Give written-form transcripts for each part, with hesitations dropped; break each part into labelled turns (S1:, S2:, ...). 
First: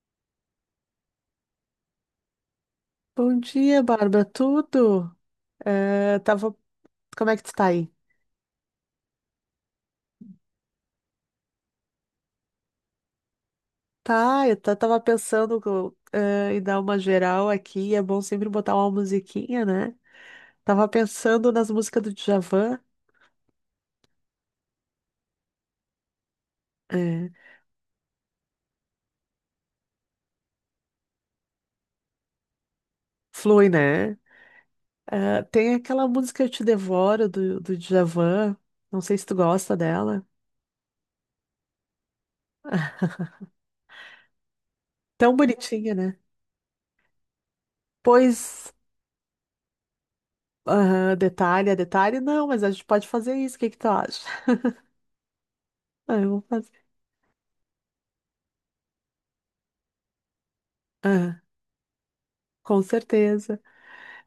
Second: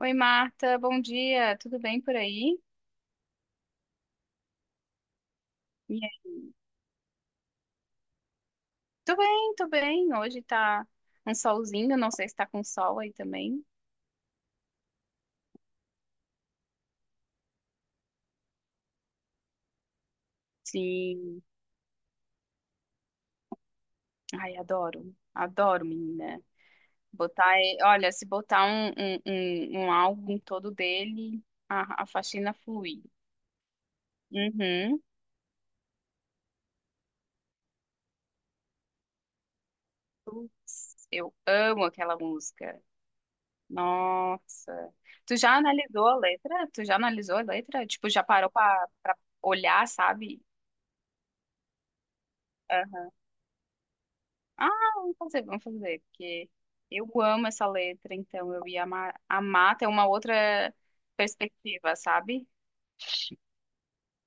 S1: Oi, Marta, bom dia. Tudo bem por aí?
S2: Bom dia, Bárbara. Tudo?
S1: E
S2: Eh,
S1: aí?
S2: tava... Como é que tu tá aí?
S1: Tô bem, tô bem. Hoje tá um solzinho, não sei se tá com sol aí também.
S2: Tá, tava pensando em dar uma geral aqui. É bom sempre botar uma musiquinha, né? Tava
S1: Sim.
S2: pensando nas músicas do Djavan.
S1: Ai, adoro. Adoro, menina.
S2: É,
S1: Botar, olha, se botar um álbum todo dele, a faxina flui.
S2: flui, né?
S1: Uhum.
S2: Tem aquela música Eu Te Devoro do Djavan. Não sei se tu gosta dela.
S1: Putz, eu amo aquela música. Nossa.
S2: Tão
S1: Tu já
S2: bonitinha,
S1: analisou a
S2: né?
S1: letra? Tu já analisou a letra? Tipo, já parou
S2: Pois,
S1: pra olhar, sabe?
S2: aham, detalhe, é detalhe, não, mas a gente pode fazer isso. O que que tu acha?
S1: Ah, vamos fazer,
S2: Ah, eu vou
S1: porque
S2: fazer.
S1: eu amo essa letra, então eu ia amar ter uma outra
S2: Ah,
S1: perspectiva, sabe?
S2: com certeza.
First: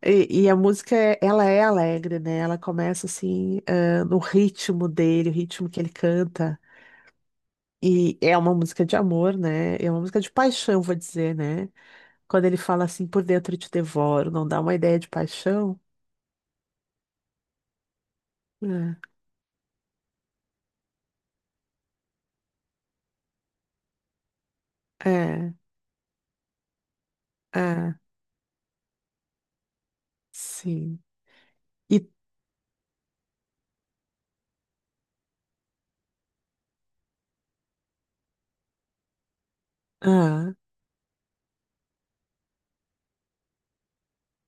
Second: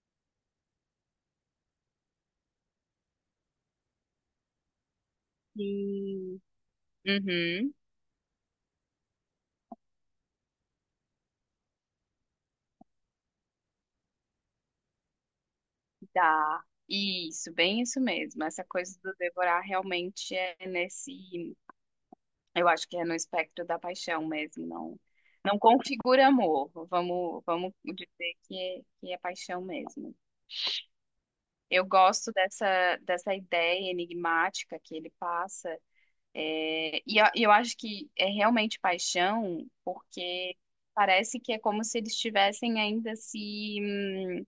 S2: E a música, ela é alegre, né? Ela começa assim, ah, no ritmo dele, o ritmo que ele
S1: Sim.
S2: canta.
S1: Uhum,
S2: E é uma música de amor, né? É uma música de paixão, vou dizer, né? Quando ele fala assim, por dentro eu te devoro, não dá uma ideia de paixão?
S1: dá. Isso, bem isso mesmo. Essa coisa
S2: É,
S1: do devorar realmente é nesse, eu acho que é no espectro da paixão mesmo, não,
S2: é,
S1: não configura amor. Vamos
S2: é,
S1: dizer que é paixão mesmo.
S2: sim.
S1: Eu
S2: E,
S1: gosto dessa ideia enigmática que ele passa. É, e eu acho que é realmente paixão,
S2: ah,
S1: porque parece que é como se eles estivessem ainda se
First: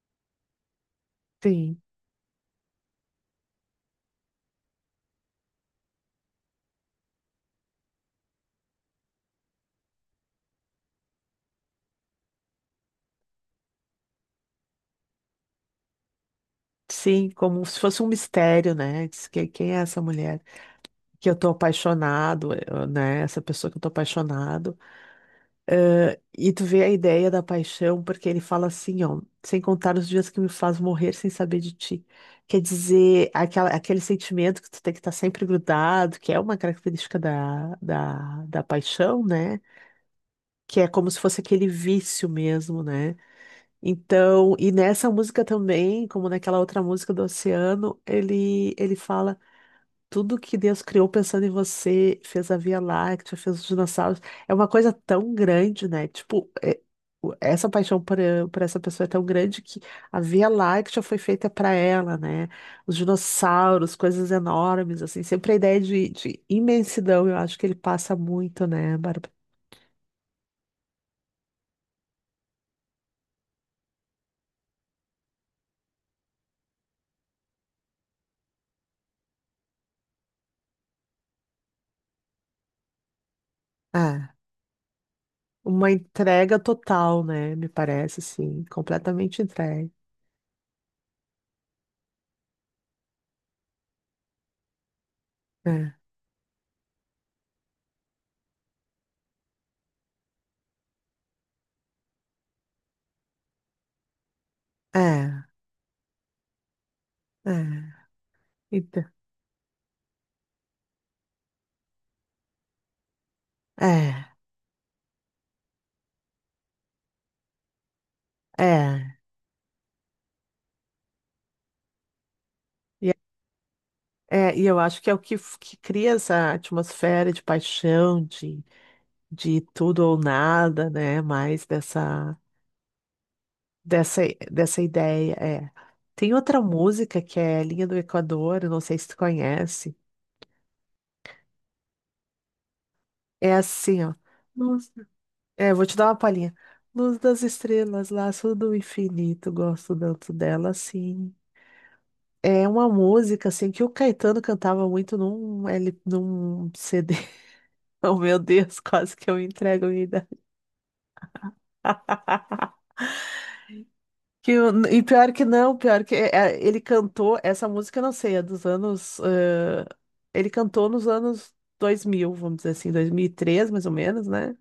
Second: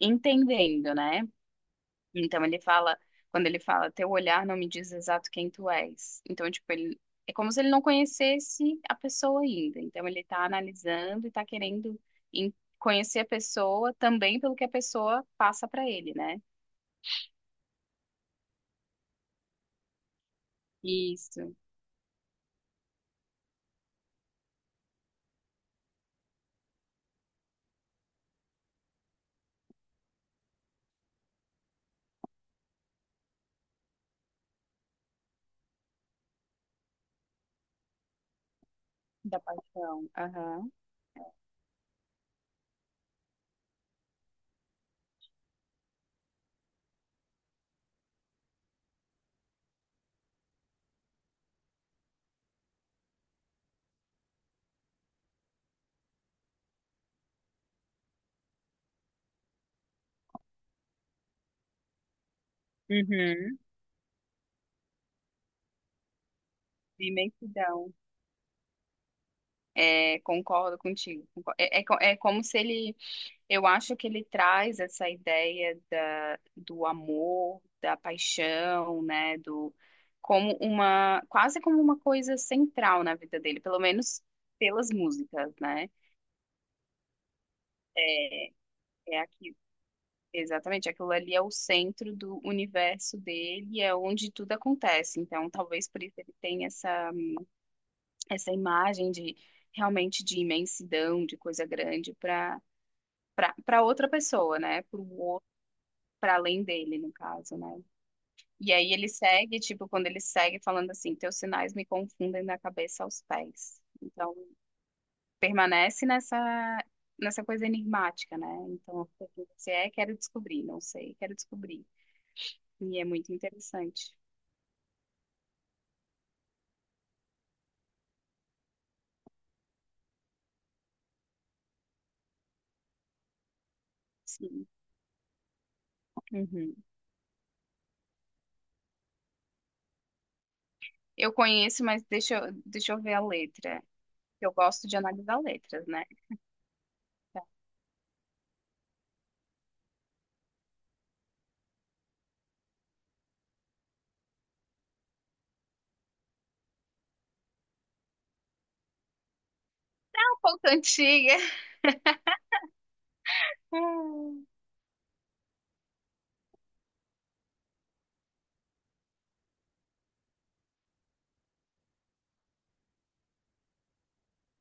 S1: entendendo, né?
S2: sim,
S1: Então ele fala, quando ele fala, teu olhar não me diz exato quem tu és. Então, tipo, ele, é como se ele não conhecesse a pessoa ainda. Então ele tá analisando e tá querendo em- conhecer a pessoa também pelo que a pessoa passa pra ele, né?
S2: sim, como se fosse um mistério, né? Quem é essa mulher que eu tô
S1: Isso,
S2: apaixonado, né? Essa pessoa que eu tô apaixonado. E tu vê a ideia da paixão, porque ele fala assim, ó, sem contar os dias que me faz morrer sem saber de ti. Quer dizer, aquela, aquele sentimento que tu tem que estar sempre grudado, que é uma característica da paixão,
S1: da
S2: né?
S1: paixão. Aham.
S2: Que é como se fosse aquele vício mesmo, né? Então, e nessa música também, como naquela outra música do Oceano, ele fala. Tudo que Deus criou pensando em você, fez a Via Láctea, fez os dinossauros, é uma coisa tão grande, né? Tipo, essa paixão por essa pessoa é tão grande que a Via Láctea foi feita para ela, né? Os
S1: Uhum.
S2: dinossauros, coisas enormes, assim, sempre a ideia de imensidão, eu acho que ele
S1: Imensidão.
S2: passa muito, né, Bárbara?
S1: É, concordo contigo. É, é, é como se ele, eu acho que ele traz essa ideia da, do amor, da paixão, né, do como uma, quase como uma coisa central na vida dele, pelo menos
S2: Ah,
S1: pelas músicas,
S2: uma
S1: né?
S2: entrega total, né? Me parece,
S1: É,
S2: assim,
S1: é
S2: completamente
S1: aqui,
S2: entregue.
S1: exatamente, aquilo ali é o centro do universo dele, é onde tudo acontece. Então, talvez
S2: É,
S1: por isso ele tenha essa imagem de realmente de imensidão, de coisa grande para outra pessoa, né? Para
S2: é,
S1: outro, para além dele, no
S2: é.
S1: caso, né? E aí
S2: Então,
S1: ele segue, tipo, quando ele segue falando assim, teus sinais me confundem da cabeça aos pés.
S2: é,
S1: Então, permanece nessa coisa enigmática, né? Então,
S2: é.
S1: o que você é, quero descobrir, não sei, quero descobrir. E é
S2: E
S1: muito interessante.
S2: É, e eu acho que é o que, que cria essa atmosfera de paixão, de tudo ou nada, né? Mais dessa, dessa,
S1: Sim.
S2: dessa ideia. É. Tem outra
S1: Uhum.
S2: música que é Linha do Equador, eu não sei se tu conhece.
S1: Eu conheço, mas deixa, deixa eu ver a
S2: É
S1: letra.
S2: assim, ó.
S1: Eu gosto
S2: Luz-
S1: de analisar
S2: É, vou
S1: letras,
S2: te
S1: né?
S2: dar uma palhinha. Luz
S1: É
S2: das estrelas, laço do infinito, gosto tanto dela, sim. É uma música, assim, que o Caetano cantava muito num CD. Oh, meu Deus, quase que eu entrego a minha idade.
S1: um pouco antiga.
S2: E pior que não, pior que é, é, ele cantou essa música, eu não sei, é dos ele cantou nos anos dois mil, vamos dizer assim, dois mil e três, mais ou menos, né?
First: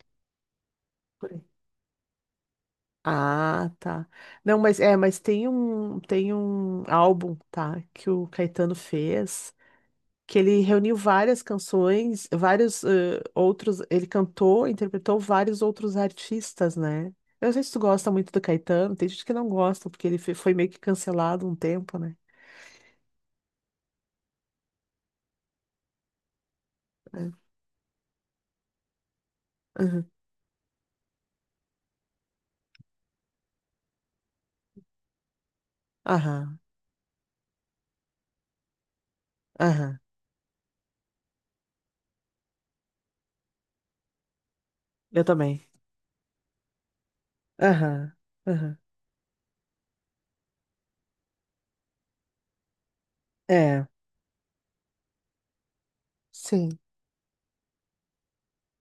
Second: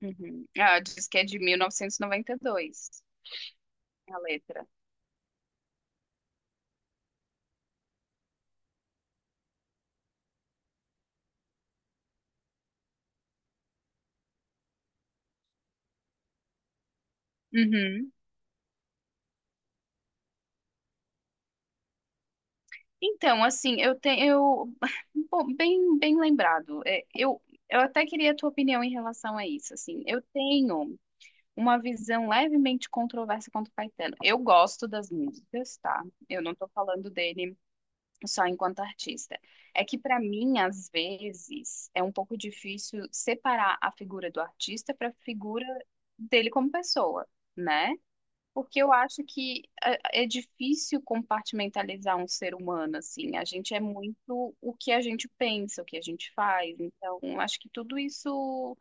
S1: Uhum. Ah, diz que é
S2: Por
S1: de
S2: aí.
S1: 1992,
S2: Ah, tá.
S1: a
S2: Não,
S1: letra.
S2: mas é, mas tem um álbum, tá, que o Caetano fez, que ele reuniu várias canções, vários outros, ele cantou, interpretou vários outros artistas, né? Eu não sei se tu gosta
S1: Uhum.
S2: muito do Caetano, tem gente que não gosta, porque ele foi meio que cancelado um tempo, né?
S1: Então, assim, eu, tenho, eu, bom, bem lembrado. É,
S2: É.
S1: eu, até queria a tua opinião em relação a isso. Assim,
S2: Aham,
S1: eu tenho uma visão levemente controversa quanto o Caetano. Eu gosto das músicas, tá? Eu não
S2: aham,
S1: tô falando dele só enquanto artista. É
S2: aham.
S1: que para mim, às vezes, é um pouco difícil separar a figura do artista para a
S2: Eu também.
S1: figura dele como pessoa, né?
S2: Aham, aham.
S1: Porque eu acho que é difícil compartimentalizar um ser humano, assim. A gente é
S2: É,
S1: muito o que a gente pensa, o que a gente faz.
S2: sim.
S1: Então, acho que tudo isso,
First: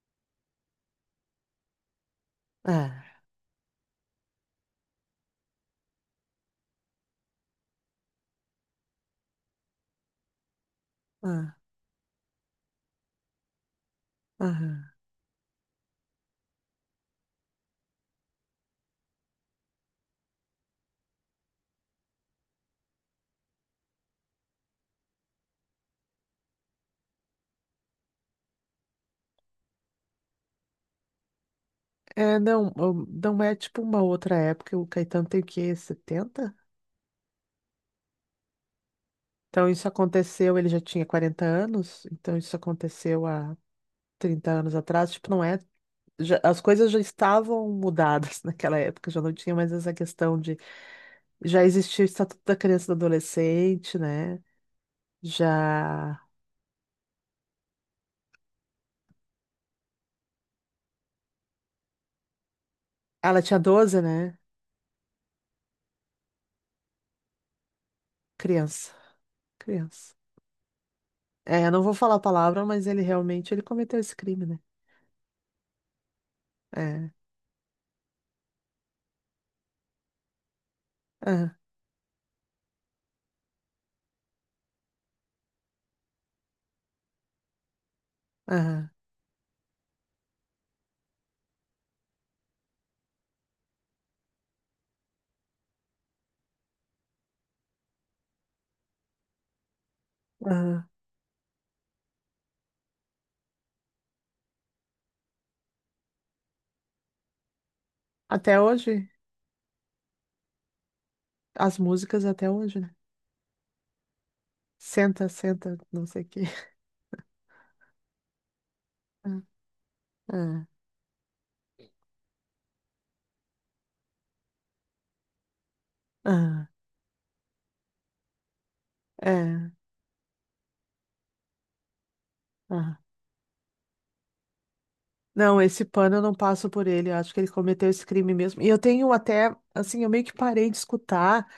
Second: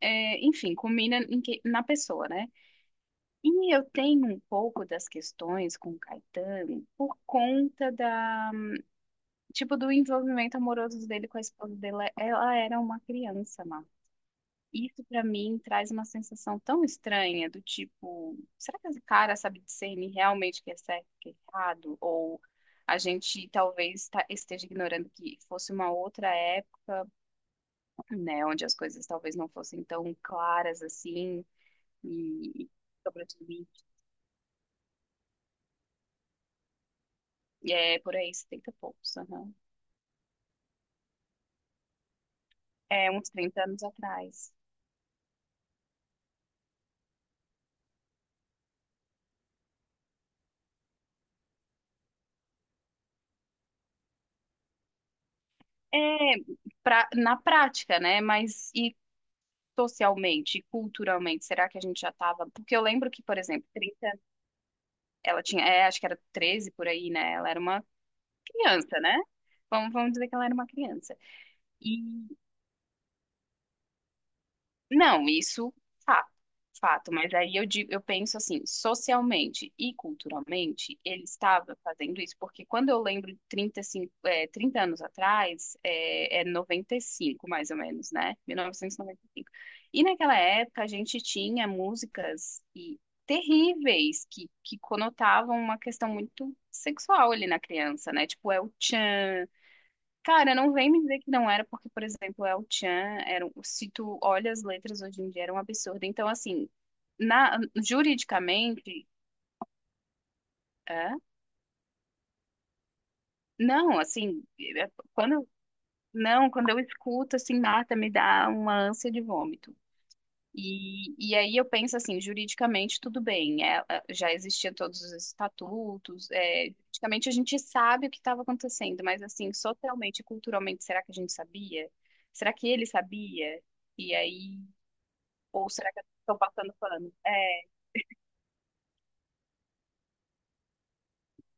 S1: é, enfim, combina em na pessoa, né?
S2: Ah,
S1: E eu tenho um pouco das questões com o Caetano por conta da, tipo, do envolvimento amoroso dele com a
S2: ah,
S1: esposa dele. Ela era uma criança, Marcos.
S2: aham.
S1: Isso pra mim traz uma sensação tão estranha do tipo, será que esse cara sabe discernir realmente o que é certo e o que é errado? Ou a gente talvez esteja ignorando que fosse uma outra época, né, onde as coisas talvez não fossem tão claras assim
S2: É,
S1: e
S2: não,
S1: e sobre
S2: não é tipo
S1: isso.
S2: uma outra época, o Caetano tem o quê? Setenta.
S1: E é por aí, 70 e poucos, aham.
S2: Então isso aconteceu, ele já tinha 40 anos, então isso
S1: É
S2: aconteceu
S1: uns
S2: há
S1: 30 anos
S2: 30
S1: atrás.
S2: anos atrás, tipo, não é. As coisas já estavam mudadas naquela época, já não tinha mais essa questão de. Já existia o Estatuto da Criança e do Adolescente, né? Já. Ah,
S1: É, pra, na prática, né? Mas e socialmente, e culturalmente, será que a gente já estava? Porque eu lembro que, por
S2: ela tinha
S1: exemplo,
S2: doze,
S1: trinta.
S2: né?
S1: Ela tinha, é, acho que era 13 por aí, né? Ela era uma
S2: Criança.
S1: criança, né? Vamos
S2: Criança.
S1: dizer que ela era uma criança.
S2: É, eu não vou falar a palavra, mas ele realmente ele cometeu esse crime, né?
S1: Não, isso, fato,
S2: É.
S1: fato. Mas aí eu digo, eu penso assim, socialmente e culturalmente, ele
S2: Aham,
S1: estava fazendo isso, porque quando eu lembro de 35, é, 30 anos atrás, é 95 mais ou menos, né?
S2: aham,
S1: 1995. E noventa e cinco. E naquela época a gente tinha músicas e terríveis que conotavam uma questão muito sexual ali na criança, né? Tipo, é o tchan. Cara, não
S2: aham.
S1: vem me dizer que não era, porque, por exemplo, El Chan, era, se tu olha as letras hoje em dia, era um absurdo. Então, assim, na,
S2: Até
S1: juridicamente,
S2: hoje,
S1: é?
S2: as músicas até hoje, né?
S1: Não, assim,
S2: Senta,
S1: quando,
S2: senta, não sei o quê.
S1: não, quando eu escuto, assim, Marta, me dá uma ânsia de vômito.
S2: Ah, ah,
S1: E aí eu penso assim, juridicamente tudo bem, já existiam todos os estatutos,
S2: ah,
S1: é, juridicamente a gente sabe o que estava acontecendo, mas assim,
S2: é,
S1: socialmente e culturalmente, será que a gente sabia? Será que ele
S2: ah.
S1: sabia? E aí
S2: Não,
S1: Ou
S2: esse
S1: será que
S2: pano eu não
S1: estão
S2: passo
S1: passando
S2: por ele.
S1: pano?
S2: Eu acho que ele
S1: É.
S2: cometeu esse crime mesmo. E eu tenho até, assim, eu meio que parei de escutar,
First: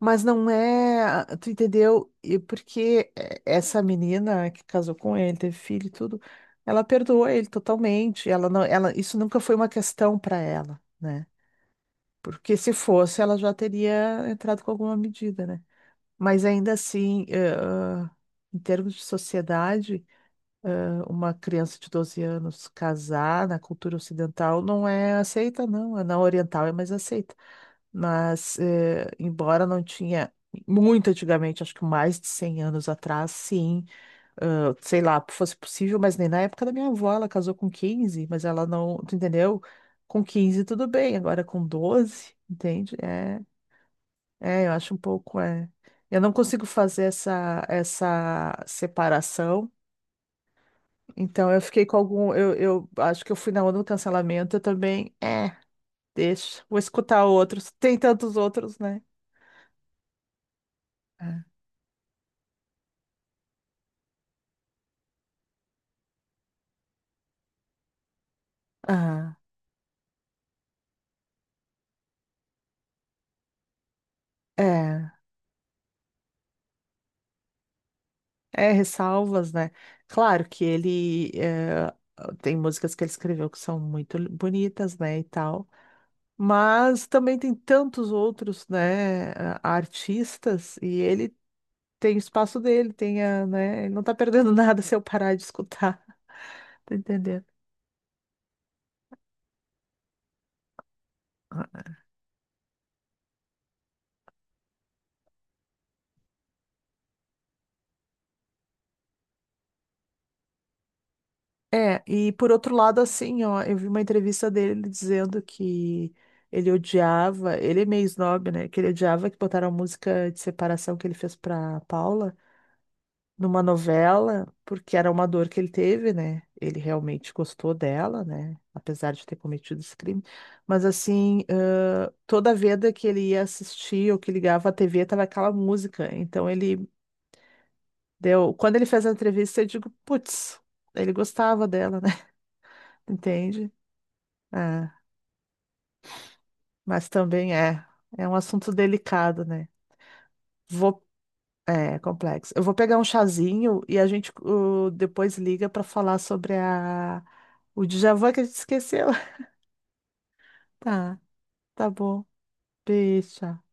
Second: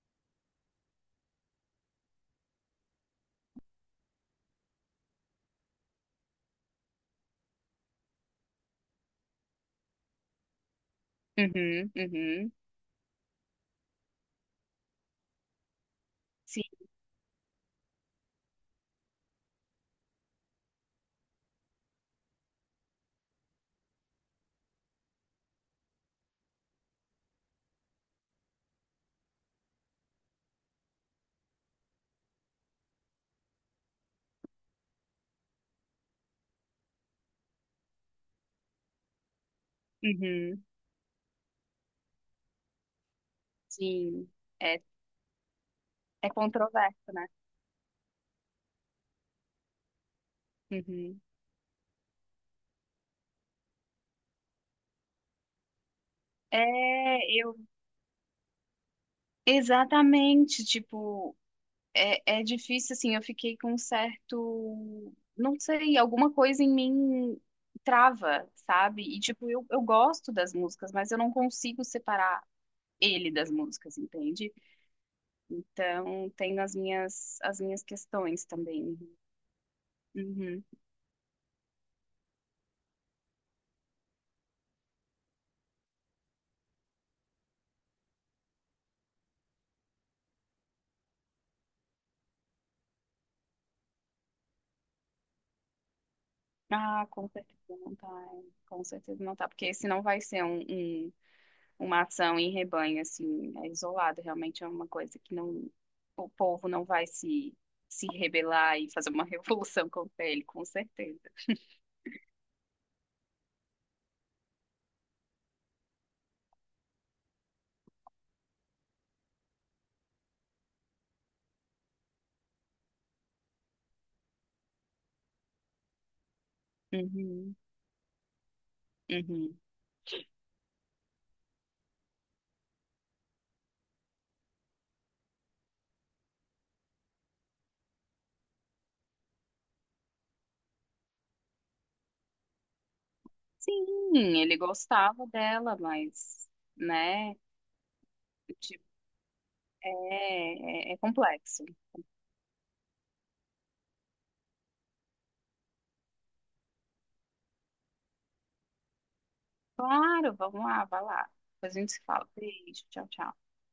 S2: mas não é, ah, tu entendeu? E porque essa menina que casou com ele, teve filho e tudo, ela perdoou ele totalmente. Ela, isso nunca foi uma questão para ela, né?
S1: Uhum, uhum.
S2: Porque se fosse, ela já teria entrado com alguma medida, né? Mas
S1: Sim,
S2: ainda assim, em termos de sociedade, uma criança de 12 anos casar na cultura ocidental não é aceita, não. É, na oriental é mais aceita. Mas, embora não tinha muito antigamente, acho que mais de 100 anos atrás, sim, ah, sei lá, fosse possível, mas nem na época da minha avó, ela casou com quinze, mas ela não, tu entendeu? Com
S1: uhum,
S2: 15 tudo bem, agora com doze, entende? É,
S1: sim.
S2: é, eu
S1: É,
S2: acho um pouco, é. Eu
S1: é
S2: não consigo fazer
S1: controverso, né?
S2: essa separação.
S1: Uhum.
S2: Então eu fiquei com algum. Eu acho que eu fui na onda do cancelamento. Eu também. É, deixa. Vou
S1: É,
S2: escutar
S1: eu.
S2: outros. Tem tantos outros, né?
S1: Exatamente, tipo,
S2: É.
S1: é difícil, assim, eu fiquei com um certo. Não sei, alguma coisa em mim trava, sabe? E,
S2: Ah,
S1: tipo, eu gosto das músicas, mas eu não consigo separar ele das músicas, entende?
S2: é.
S1: Então, tem as minhas questões
S2: É,
S1: também.
S2: ressalvas, né? Claro que
S1: Uhum.
S2: ele. Tem músicas que ele escreveu que são muito bonitas, né? E tal. Mas também tem tantos outros, né? Ah, artistas. E ele tem o espaço dele, tem a, né? Ele não tá perdendo nada se eu parar de escutar. Tá
S1: Ah, com
S2: entendendo?
S1: certeza não tá. Hein? Com certeza não tá, porque senão vai ser uma ação em rebanho, assim, é isolado. Realmente é uma coisa que não, o povo não vai se rebelar e fazer uma revolução contra ele, com certeza.
S2: É, e por outro lado, assim, ó, eu vi uma entrevista dele dizendo que ele odiava, ele é meio snob, né? Que ele odiava que botaram a música de separação que ele fez pra Paula numa novela, porque era uma dor que ele teve, né? Ele realmente
S1: Uhum,
S2: gostou dela, né? Apesar de ter
S1: uhum.
S2: cometido esse crime. Mas assim, toda vez que ele ia assistir ou que ligava a TV, tava aquela música. Então ele deu. Quando ele fez a entrevista, eu digo, putz, ele gostava dela, né? Entende?
S1: Sim, ele
S2: É,
S1: gostava dela, mas,
S2: mas
S1: né,
S2: também é. É um assunto
S1: tipo,
S2: delicado, né?
S1: é, é
S2: Vou,
S1: complexo.
S2: é complexo. Eu vou pegar um chazinho e a gente depois liga para falar sobre a, o déjà vu que a gente esqueceu.
S1: Claro, vamos lá, vai
S2: Tá,
S1: lá. Depois a
S2: tá
S1: gente se
S2: bom.
S1: fala. Beijo, tchau,
S2: Beijo.
S1: tchau.
S2: Tchau.